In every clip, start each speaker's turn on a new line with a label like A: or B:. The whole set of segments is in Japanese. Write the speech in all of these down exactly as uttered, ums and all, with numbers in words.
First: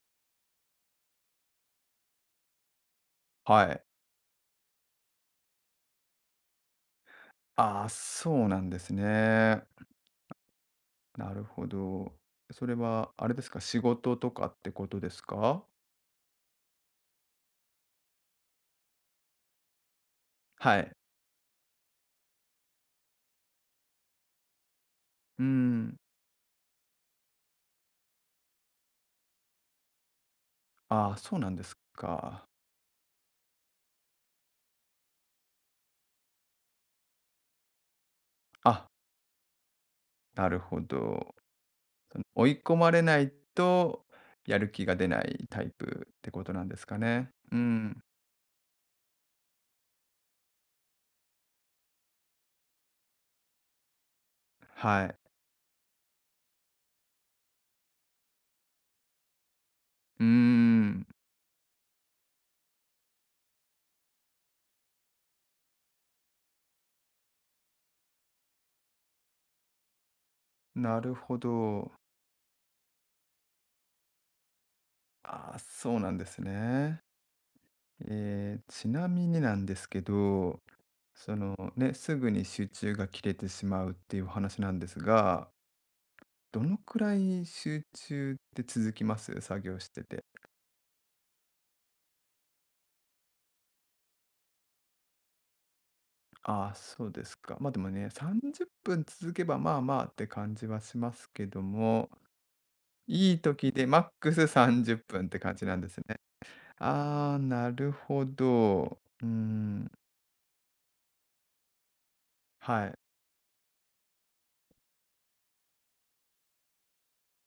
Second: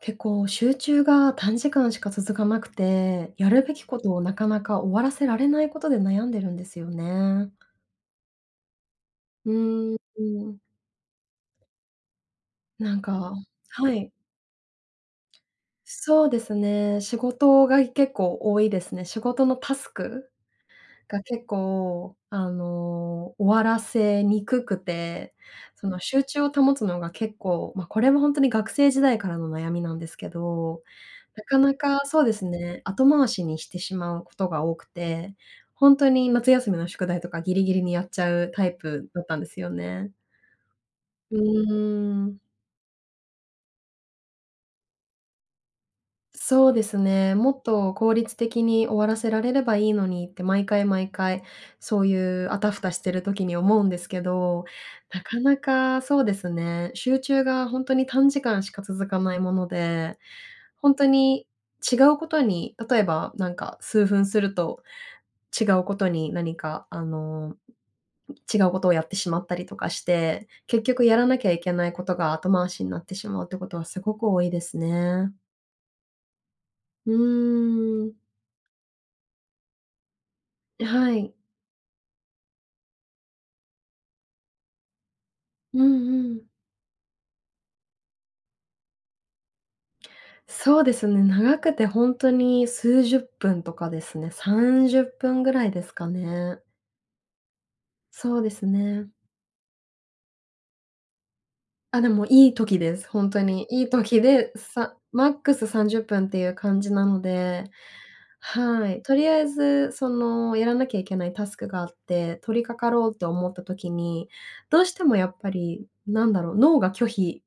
A: 結構集中が短時間しか続かなくて、やる
B: は
A: べき
B: い。
A: ことをなかなか終わらせられないことで悩んでるんですよね。
B: ああ、そうなんです
A: う
B: ね。
A: ーん、
B: なるほど。それ
A: なん
B: はあ
A: か
B: れですか、仕
A: はい。
B: 事とかってことですか？
A: そうですね、仕事が結構多いですね。仕事のタスク
B: はい。
A: が結構、あの、終わらせにくくて、
B: うー
A: そ
B: ん。
A: の集中を保つのが結構、ま、これは本当に学生時代からの悩みなんですけど、
B: ああ、そう
A: な
B: な
A: か
B: んで
A: な
B: す
A: かそうです
B: か。
A: ね、後回しにしてしまうことが多くて、ほんとに夏休みの宿題とかギリギリにやっちゃうタイ
B: あ、
A: プだったんですよね。
B: なるほ
A: う
B: ど。
A: ー
B: 追い込まれないと、やる気が出ないタイプってことな
A: そ
B: ん
A: う
B: で
A: で
B: す
A: す
B: かね。
A: ね。も
B: う
A: っと
B: ん。
A: 効率的に終わらせられればいいのにって毎回毎回そういうあたふたしてる時に思うんですけど、
B: はい。
A: なかなかそうですね、集中が本当に短時間しか続かないもので、
B: うー
A: 本当
B: ん、
A: に違うことに、例えばなんか数分すると、違うことに何かあの、違うことをやってしまったりとかして、結
B: な
A: 局
B: る
A: やらな
B: ほ
A: きゃいけな
B: ど。
A: いことが後回しになってしまうってことはすごく多いですね。
B: ああ、そうなんですね。
A: うーん、
B: えーちなみになんですけど、
A: はい。
B: そのね、すぐに集中が切れてしまうっていうお話なんですが、
A: うんうん。
B: どのくらい集中って続きます作業してて。
A: そうですね、長くてほんとに数十分とかですね。さんじゅっぷんぐらいですかね。
B: ああ、そうですか。まあでもね、
A: そうです
B: さんじゅっぷん
A: ね。
B: 続けばまあまあって感じはしますけど
A: あ、で
B: も、
A: もいい時です。ほん
B: いい
A: とに。
B: 時
A: い
B: で
A: い
B: マッ
A: 時
B: クス
A: で、
B: 30
A: さ
B: 分っぷんっ
A: マッ
B: て
A: ク
B: 感じ
A: ス
B: なんで
A: 30
B: す
A: 分っ
B: ね。
A: ぷんっていう感じなの
B: ああ、
A: で、
B: なるほ
A: は
B: ど。
A: い。と
B: うー
A: りあえ
B: ん、
A: ず、その、やらなきゃいけないタスクがあって、取り掛
B: は
A: か
B: い。
A: ろうと思った時に、どうしてもやっぱり、なんだろう、脳が拒否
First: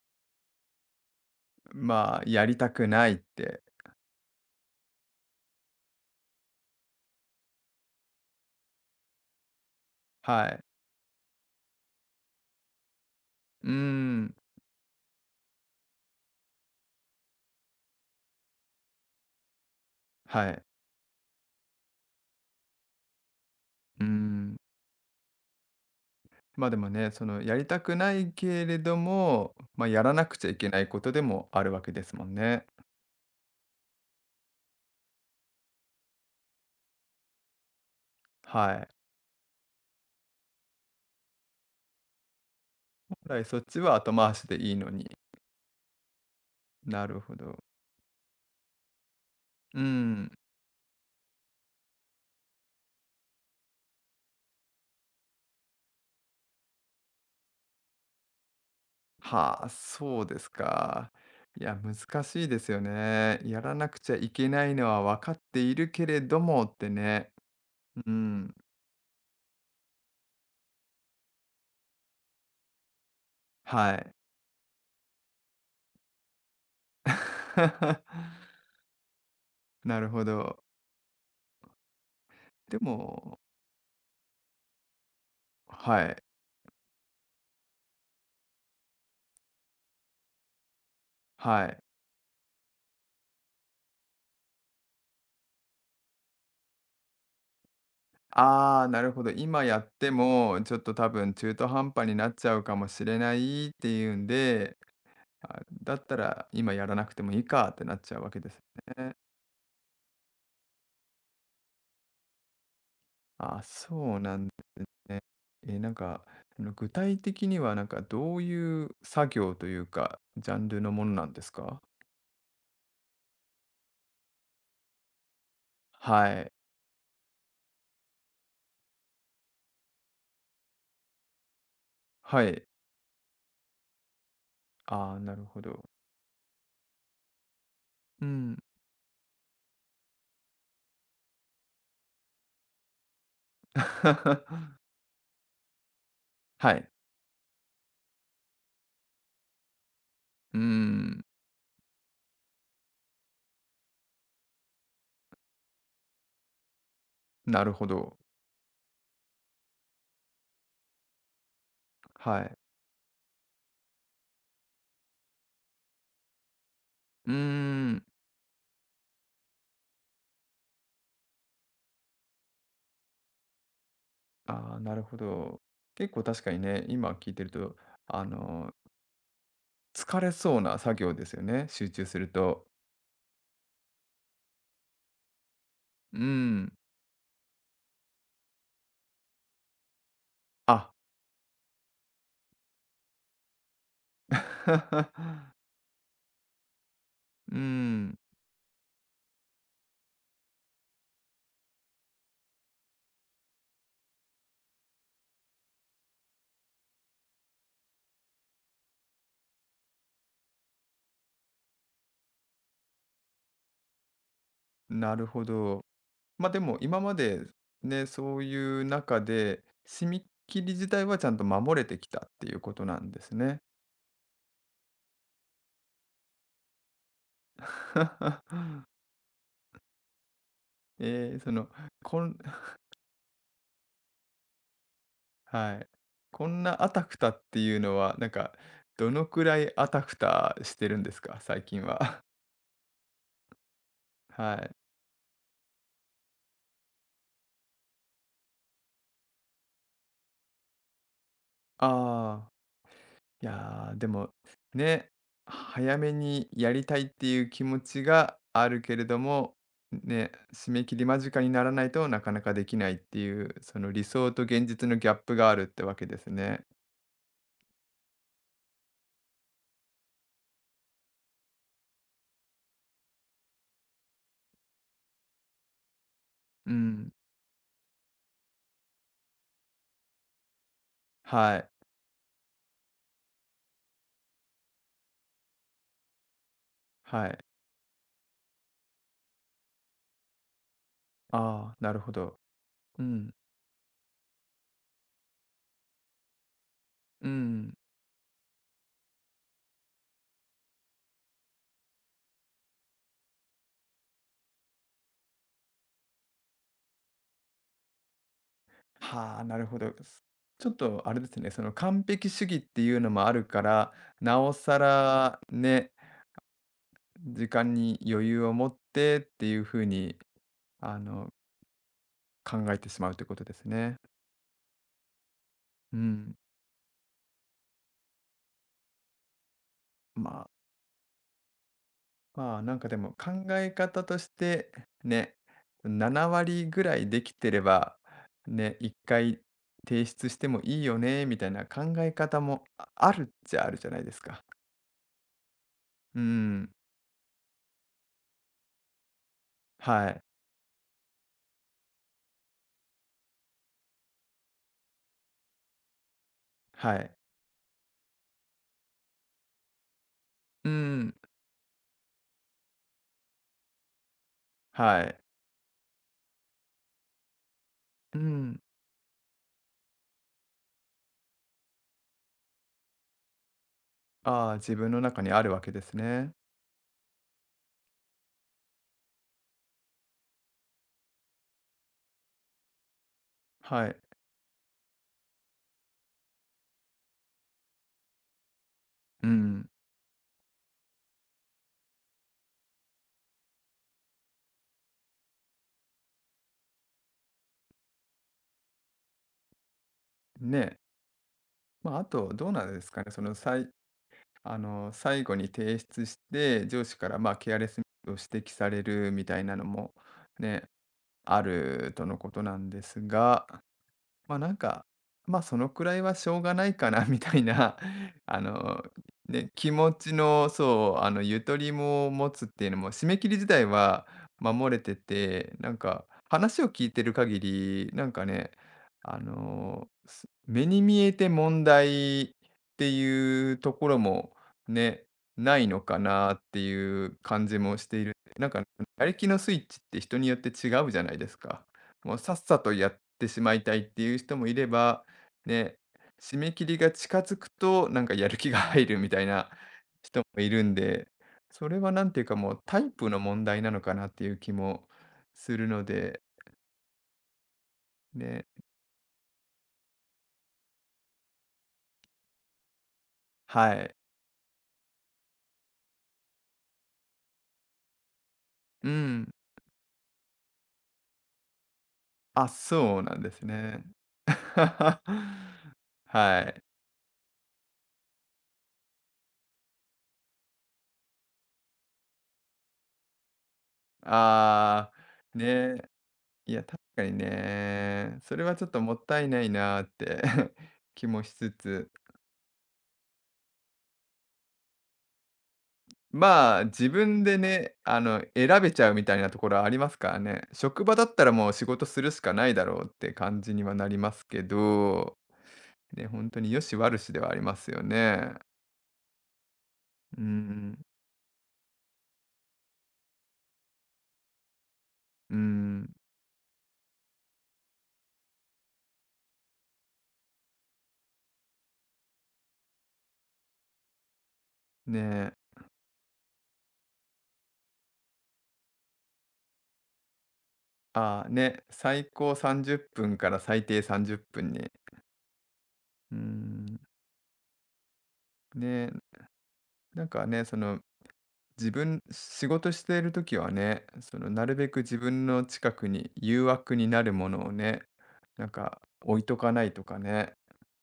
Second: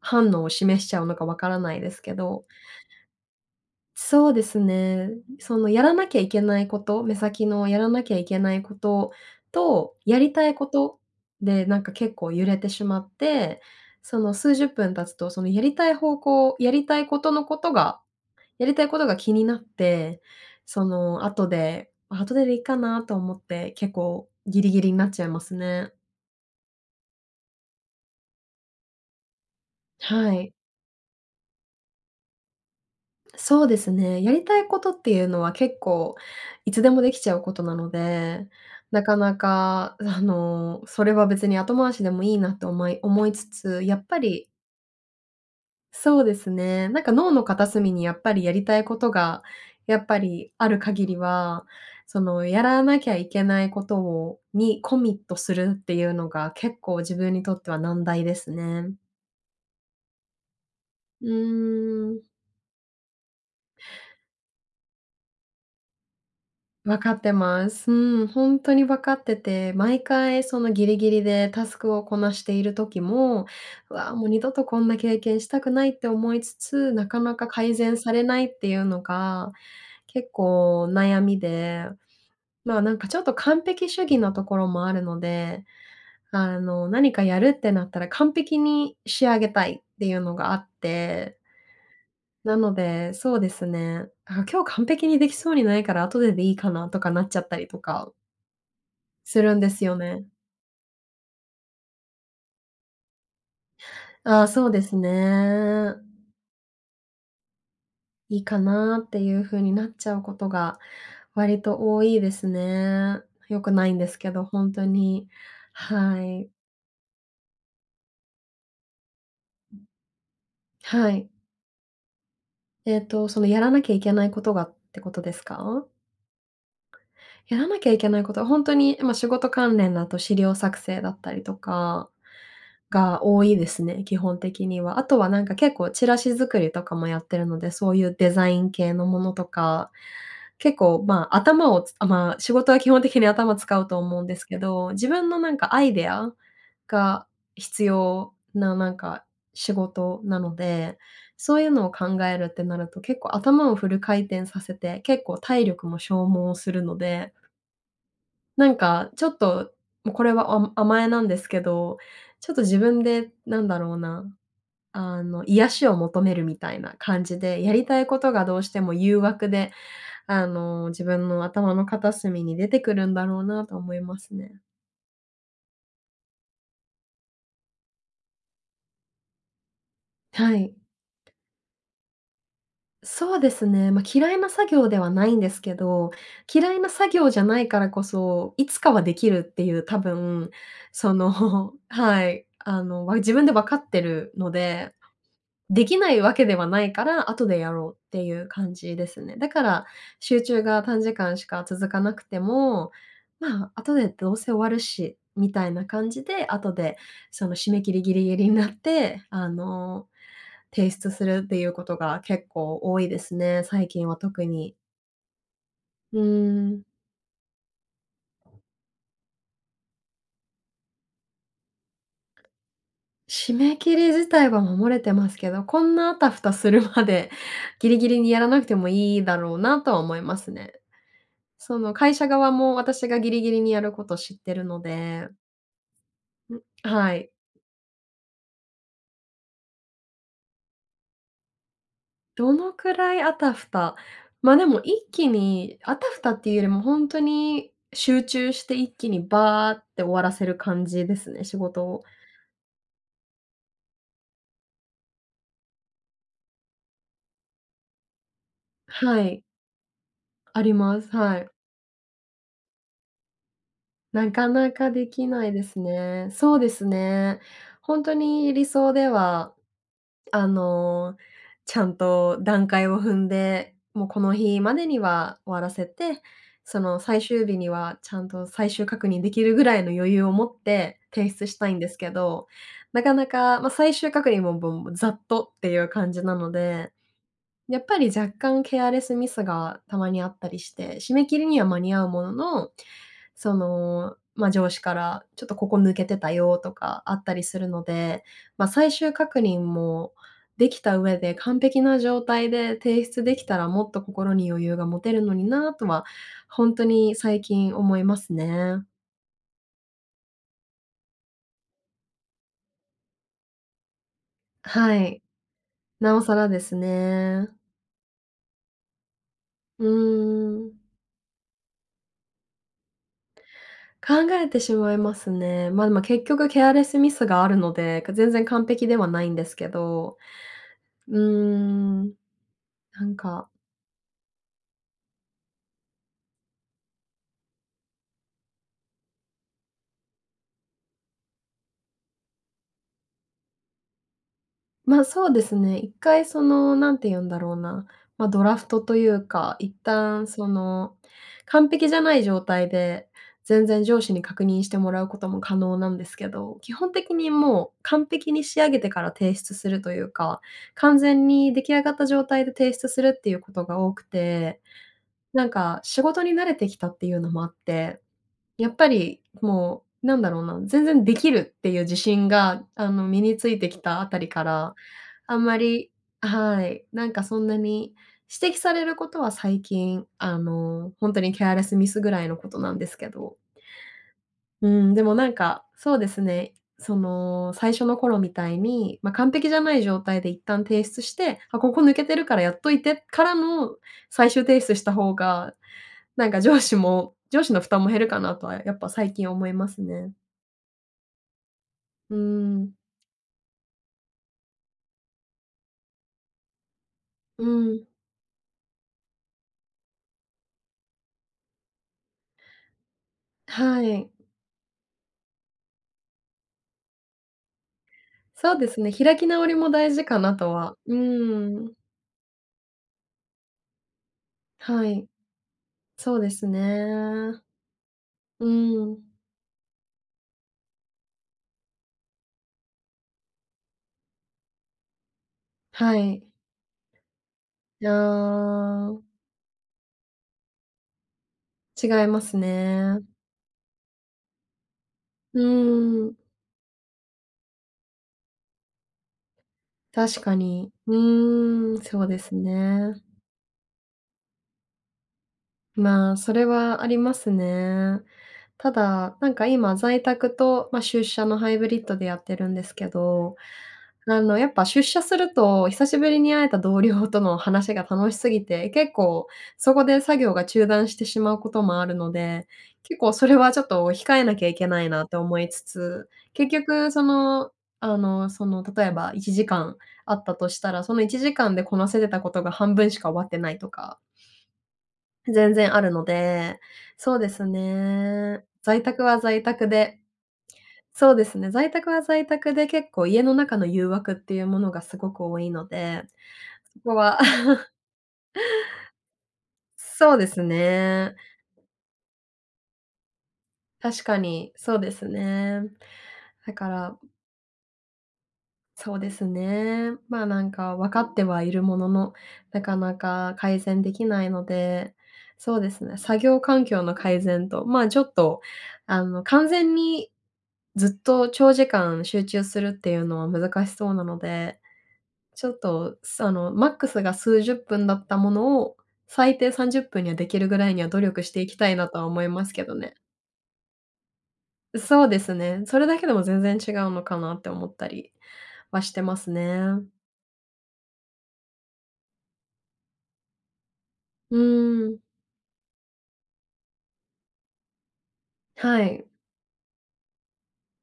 A: 反応を示しちゃうのかわからないですけ
B: まあ、
A: ど、
B: やりたくないって。
A: そうですね。そのやらなきゃいけないこと、目先のやらなきゃいけないことと、やりた
B: は
A: い
B: い。
A: ことで、なんか結構揺れてしまって、
B: うー
A: その
B: ん、
A: 数十分経つと、そのやりたい方向やりたいことのことがやりたいことが気になって、
B: はい。
A: その後で、後ででいいかなと思って、結
B: うー
A: 構
B: ん。
A: ギリギリになっちゃいますね。
B: ま、でもね、そのやりたくないけれども、まあ、やらな
A: は
B: くちゃ
A: い。
B: いけないことでもあるわけですもんね。
A: そうですね。やりたいことっていうのは結構いつでもできちゃうことなので、
B: は
A: な
B: い。
A: かなか、あの、それは別に後回しでもいいなと思い思い
B: 本来
A: つ
B: そっち
A: つ、
B: は
A: やっ
B: 後
A: ぱ
B: 回し
A: り
B: でいいのに。
A: そうですね、なん
B: な
A: か
B: る
A: 脳
B: ほ
A: の
B: ど。
A: 片隅にやっぱりやりたいことが
B: う
A: やっぱ
B: ん。
A: りある限りは、そのやらなきゃいけないことをにコミットするっていうのが結構自分にとっては難題ですね。
B: はあ、そうですか。
A: う
B: いや、
A: ーん。
B: 難しいですよね。やらなくちゃいけないのは分かっているけれどもって
A: 分かって
B: ね。
A: ます。
B: う
A: うん、
B: ん。
A: 本当に分かってて、毎回そのギリギリでタスクをこなしている時も、う
B: は
A: わあ、
B: い。
A: もう二度とこんな経験したくないって思いつつ、なかなか改善 されないっていうのが、
B: なるほ
A: 結
B: ど。
A: 構悩みで、ま
B: で
A: あ、なんかちょっと
B: も
A: 完璧主義なところもあるので、
B: はい、
A: あの、何かやるってなったら完璧に仕上げたいっていうのがあって、
B: はい。
A: なので、そうですね、あ、今日完璧にできそうにないから後ででいいかなとかなっちゃったりとか
B: ああ、なるほど。
A: するん
B: 今
A: で
B: や
A: す
B: っ
A: よ
B: て
A: ね。
B: も、ちょっと多分中途半端になっちゃうかもしれないっていうん
A: ああ、そう
B: で、
A: です
B: あ、
A: ね。
B: だったら今やらなくてもいいかってなっちゃうわ
A: い
B: け
A: い
B: で
A: か
B: す
A: なっ
B: ね。
A: ていう風になっちゃうことが割と多いですね。
B: あ
A: 良
B: あ、
A: くないんで
B: そ
A: す
B: う
A: け
B: な
A: ど、
B: んで
A: ほん
B: す
A: と
B: ね。
A: に。
B: え、なん
A: は
B: か、
A: い。
B: あの、具体的にはなんかどういう作業というか、ジャンルのも
A: は
B: のな
A: い。
B: んですか？
A: えっと、そのやらなきゃいけないことがってことですか？
B: はい。
A: やらなきゃいけないことはほんとに、ま、仕事関連だと資料作成だったりとか
B: はい。
A: が多いですね、基本的には。あ
B: ああ、
A: とは
B: な
A: な
B: る
A: んか
B: ほ
A: 結構
B: ど。
A: チラシ作りとかもやってるので、そういう
B: う
A: デザ
B: ん。
A: イン系のものとか、結構、まあ、頭をつまあ、仕事は基本的に頭使うと思うんです けど、自分のなんかアイデア
B: はい。
A: が必要な、なんか仕事なの
B: うー
A: で、
B: ん、
A: そういうのを考えるってなると、結構頭をフル回転させて、結構体力も消耗するので、
B: なるほど。
A: なんか、ちょっと、もうこれはあ甘えなんですけど、
B: は
A: ちょっ
B: い。
A: と自分でなんだろうな、あの、癒しを求めるみたいな感
B: うー
A: じで、やりた
B: ん。
A: いことがどうしても誘惑で、あの、自分の頭の片隅に出てくるんだろうなと思いますね。
B: ああ、なるほど。結構確かにね、今聞いてると、あの、疲れ
A: は
B: そう
A: い。
B: な作業ですよね、集中すると。
A: そうですね、まあ、嫌いな作業ではないんですけど、
B: うー
A: 嫌
B: ん、
A: いな作業じゃないからこそ、いつかはできるっていう多分、
B: あ、
A: その はい、あの、わ自分で分かってるので できないわけではないから、後
B: うー
A: でやろうっ
B: ん、
A: ていう感じですね。だから、集中が短時間しか続かなくても、まあ、後でどうせ終わるし、みたいな感じで、後でその締め切りギリギリになって、あの、提出するっていうことが結構多いですね、最近は特に。
B: なるほど。
A: うー
B: ま、でも
A: ん。
B: 今までね、そういう中で、締め切り自体はちゃんと守れてきたっていうことなんです
A: 締
B: ね。
A: め切り自体は守れてますけど、こんなあたふたするまでギリギリにやらなくて もいいだろうなとは思いますね。
B: えーその、
A: その会
B: こ
A: 社
B: ん
A: 側も 私がギリギリにやること知ってるので、
B: はい。こんなあた
A: は
B: ふた
A: い。
B: っていうのは、なんか、どのくらいあたふたしてるんですか？最近は。
A: どのくらいあたふた、ま、あ
B: は
A: で
B: い。
A: も一気にあたふたっていうよりも本当に集中して一気にバーって終わらせる感じですね、仕事を。
B: ああ、いやー、でも、ね、早めにやりたいっていう気持ちがあるけれど
A: はい、
B: も、ね、
A: あ
B: 締
A: り
B: め切
A: ま
B: り
A: す。
B: 間
A: は
B: 近
A: い。
B: にならないとなかなかできないっていう、その理
A: な
B: 想と
A: か
B: 現
A: な
B: 実
A: か
B: の
A: で
B: ギャッ
A: き
B: プ
A: な
B: が
A: い
B: あ
A: で
B: るっ
A: す
B: てわけです
A: ね。そう
B: ね。
A: ですね。本当に理想ではあの、ちゃんと段階を踏んで、もうこの日までには終わらせて、
B: う
A: その
B: ん。
A: 最終日にはちゃんと最終確認できるぐらいの余裕を持って提出し
B: は
A: た
B: い。
A: いんですけど、なかなか、まあ、最終確認も、ざっとっていう感じなので、
B: はい。
A: やっぱり若干ケアレスミスがたまにあったりして、締め切りには
B: ああ、
A: 間
B: な
A: に
B: る
A: 合う
B: ほ
A: もの
B: ど。
A: の、
B: うん。
A: その、まあ、上司から、ちょっとここ抜けてたよとかあっ
B: う
A: たりする
B: ん。
A: ので、まあ、最終確認もできた上で、完璧な状態で提出できたら、もっと心に余裕が持てるのになとは、本当に最近思いますね。
B: はあ、なるほど。すちょっとあれですね、その完璧主義っていうのもあるから、なおさ
A: はい、
B: らね、
A: なおさらですね。
B: 時間に余裕を持ってっていう
A: う
B: 風に、
A: ーん。
B: あの、考えてしまうということですね。
A: 考えてしまいますね。まあ、で
B: う
A: も結
B: ん。
A: 局ケアレスミスがあるので、か全然完璧ではないんですけど、
B: まあ、
A: うーん、
B: まあ、なんかで
A: な
B: も
A: ん
B: 考
A: か、
B: え方として、ね、なな割ぐらいできてれば、ね、いっかい提出してもいいよねみたいな考え方も、ああるっちゃあるじゃないですか。
A: ま、そうですね、一
B: う
A: 回そ
B: ん、
A: の、なんて言うんだろうな、ま、ドラフトというか、一
B: はい、
A: 旦その、完璧じゃない状態で、全然上司に確認してもらうことも可能なんですけど、基本
B: は
A: 的
B: い。
A: にもう完璧に仕上げてから提出するというか、
B: う
A: 完
B: ん、
A: 全に出来上がった状態で提出するっていうことが多くて、
B: はい。
A: なんか、仕事に慣れてきたっていうのもあって、
B: うん。
A: やっぱりもう、なんだろうな、全然できるっていう自信が、あの、身についてきたあたりか
B: ああ、自
A: ら、
B: 分の中に
A: あ
B: あ
A: ん
B: る
A: ま
B: わけで
A: り
B: すね。
A: はい、なんかそんなに指摘されることは最近、あの、本当にケアレスミスぐらいのことなんですけど。
B: はい。
A: うん、でもなんか、そうですね、その、最初の頃みたいに、まあ、
B: う
A: 完璧じゃ
B: ん。
A: ない状態で一旦提出して、あ、ここ抜けてるからやっといてからの最終提出した方がなんか上司も上司の負担も減るかなとはやっぱ最近思いますね。
B: ね。まあ、あ
A: う
B: と、どうなん
A: ん。
B: ですかね、その、最あの、最後に提出して、上司から、まあ、
A: う
B: ケアレスミ
A: ん。
B: スを指摘されるみたいなのもね、あるとのことなんですが、
A: はい。
B: ま、あなんか、ま、あそのくらいはしょうがないかなみたいな、あ
A: そうです
B: の、
A: ね、開き直
B: ね、
A: りも
B: 気
A: 大
B: 持
A: 事
B: ち
A: かな
B: の、
A: とは。う
B: そう、あの、ゆとり
A: ん。
B: も持つっていうのも、締め切り自体は守れ
A: は
B: て
A: い。
B: て、なんか、
A: そうですね。
B: 話を聞いてる限り、なんか
A: う
B: ね、
A: ん。
B: あの、す目に見えて問題っていうところも、ね、ないの
A: は
B: か
A: い。
B: なっていう感じもしている。なんか、
A: あ あ、
B: やる気のスイッチって人によって違うじゃないですか。
A: 違い
B: もう
A: ま
B: さ
A: す
B: っさとやっ
A: ね。
B: てしまいたいっていう人もいれば、
A: う
B: ね、
A: ん、
B: 締め切りが近づくと、なんかやる気が入るみたいな
A: 確
B: 人
A: か
B: もいる
A: に。
B: んで、そ
A: う
B: れ
A: ん、
B: は
A: そ
B: な
A: う
B: ん
A: で
B: ていう
A: す
B: かもうタイ
A: ね。
B: プの問題なのかなっていう気もするの
A: まあ、
B: で、
A: それはありますね。
B: ね、
A: ただ、なんか今在宅と、まあ、出社のハイブリッドでやってるんですけど、
B: はい。
A: あの、やっぱ出社すると、久しぶりに会えた同僚との話が楽しすぎて、
B: う
A: 結構
B: ん。
A: そこで作業が中断してしまうこともあるので、
B: あ、
A: 結
B: そう
A: 構
B: なん
A: そ
B: で
A: れ
B: す
A: はちょっと
B: ね。
A: 控えなきゃいけないなって思いつ つ、結
B: はい。
A: 局その、あの、その、例えばいちじかんあったとしたら、そのいちじかんでこなせてたことが半分しか終わってないとか
B: あー
A: 全然あ
B: ね。
A: るの
B: い
A: で、
B: や、確かに
A: そうです
B: ね。そ
A: ね。
B: れはちょっと
A: 在
B: も
A: 宅
B: っ
A: は
B: たいな
A: 在
B: い
A: 宅
B: なーっ
A: で、
B: て 気
A: そう
B: も
A: で
B: し
A: すね、
B: つ
A: 在宅
B: つ。
A: は在宅で結構家の中の誘惑っていうものがすごく多いので、
B: まあ、
A: そ
B: 自
A: こは
B: 分で ね、あの、選べちゃうみたいなところはありますか
A: そう
B: ら
A: です
B: ね。職場だ
A: ね。
B: ったらもう仕事するしかないだろうって感じにはなり
A: 確
B: ま
A: か
B: すけ
A: にそうです
B: ど、
A: ね。
B: ね、本当に
A: だ
B: 良
A: か
B: し悪
A: ら
B: しではありますよね。
A: そうですね。
B: う
A: まあ、なんか
B: ん、
A: 分かってはいるものの、なかなか改善できないので、
B: う
A: そうです
B: ん、
A: ね、作業環境の改善と、まあ、ちょっと、あの、完全にずっと長時間集中するっていうのは難しそうなので、
B: ね
A: ちょ
B: え、
A: っと、あの、マックスが数十分だったものを、最低さんじゅっぷんにはできるぐらいには努力
B: ああ、
A: していき
B: ね、
A: たいなとは
B: 最
A: 思い
B: 高
A: ますけど
B: 30
A: ね。
B: 分から最低さんじゅっぷんに。
A: そうですね。それだけで
B: うー
A: も全然違
B: ん、
A: うのかなって思ったりは
B: ね
A: し
B: え、
A: てますね。
B: なんかね、その自分仕事している時はね、その
A: う
B: なるべく
A: ー
B: 自
A: ん、
B: 分の近くに誘惑になるものをね、なんか
A: はい、
B: 置いとかないとかね。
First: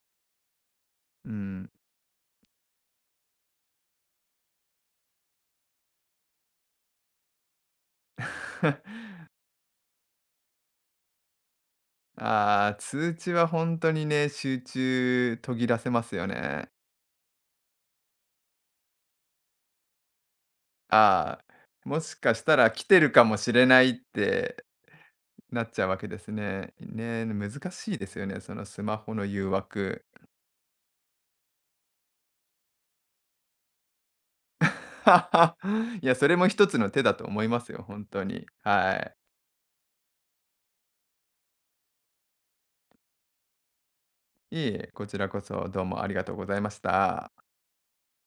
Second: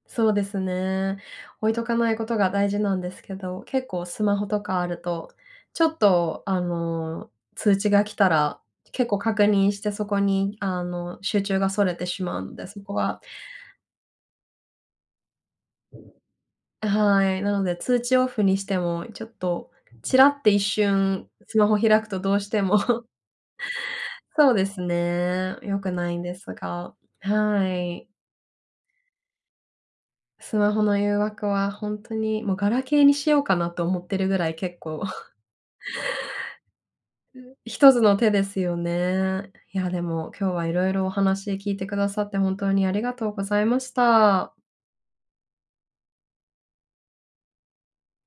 A: そうですね。
B: うん。
A: 置いとかないことが大事なんですけど、結構スマホとかあると、ちょっと、あの、通知が来たら、結構 確認してそこに、あの、集中がそれてしまうので、
B: ああ、
A: そこ
B: 通
A: は
B: 知は本当にね、集中途切らせますよね。
A: はい、なので通知オフにしても、ちょっとちらって一瞬
B: あ
A: スマホ
B: あ、も
A: 開く
B: し
A: とど
B: か
A: う
B: し
A: し
B: た
A: て
B: ら
A: も
B: 来て るかもしれないっ
A: そうで
B: て
A: すね、
B: なっ
A: 良
B: ちゃう
A: く
B: わけ
A: ない
B: で
A: ん
B: す
A: です
B: ね。
A: が、
B: ね、難
A: は
B: しいで
A: い。
B: すよね、そのスマホの誘惑。
A: スマホの誘惑は本当に、もうガラケーにしようかなと思ってるぐらい結構
B: いや、それも一つの手だと思いますよ、
A: 一つ
B: 本
A: の
B: 当
A: 手で
B: に。
A: すよ
B: はい。
A: ね。いや、でも今日は色々お話聞いてくださって本当にありがとうございました。
B: いえいえ、こちらこそどうもありがとうございました。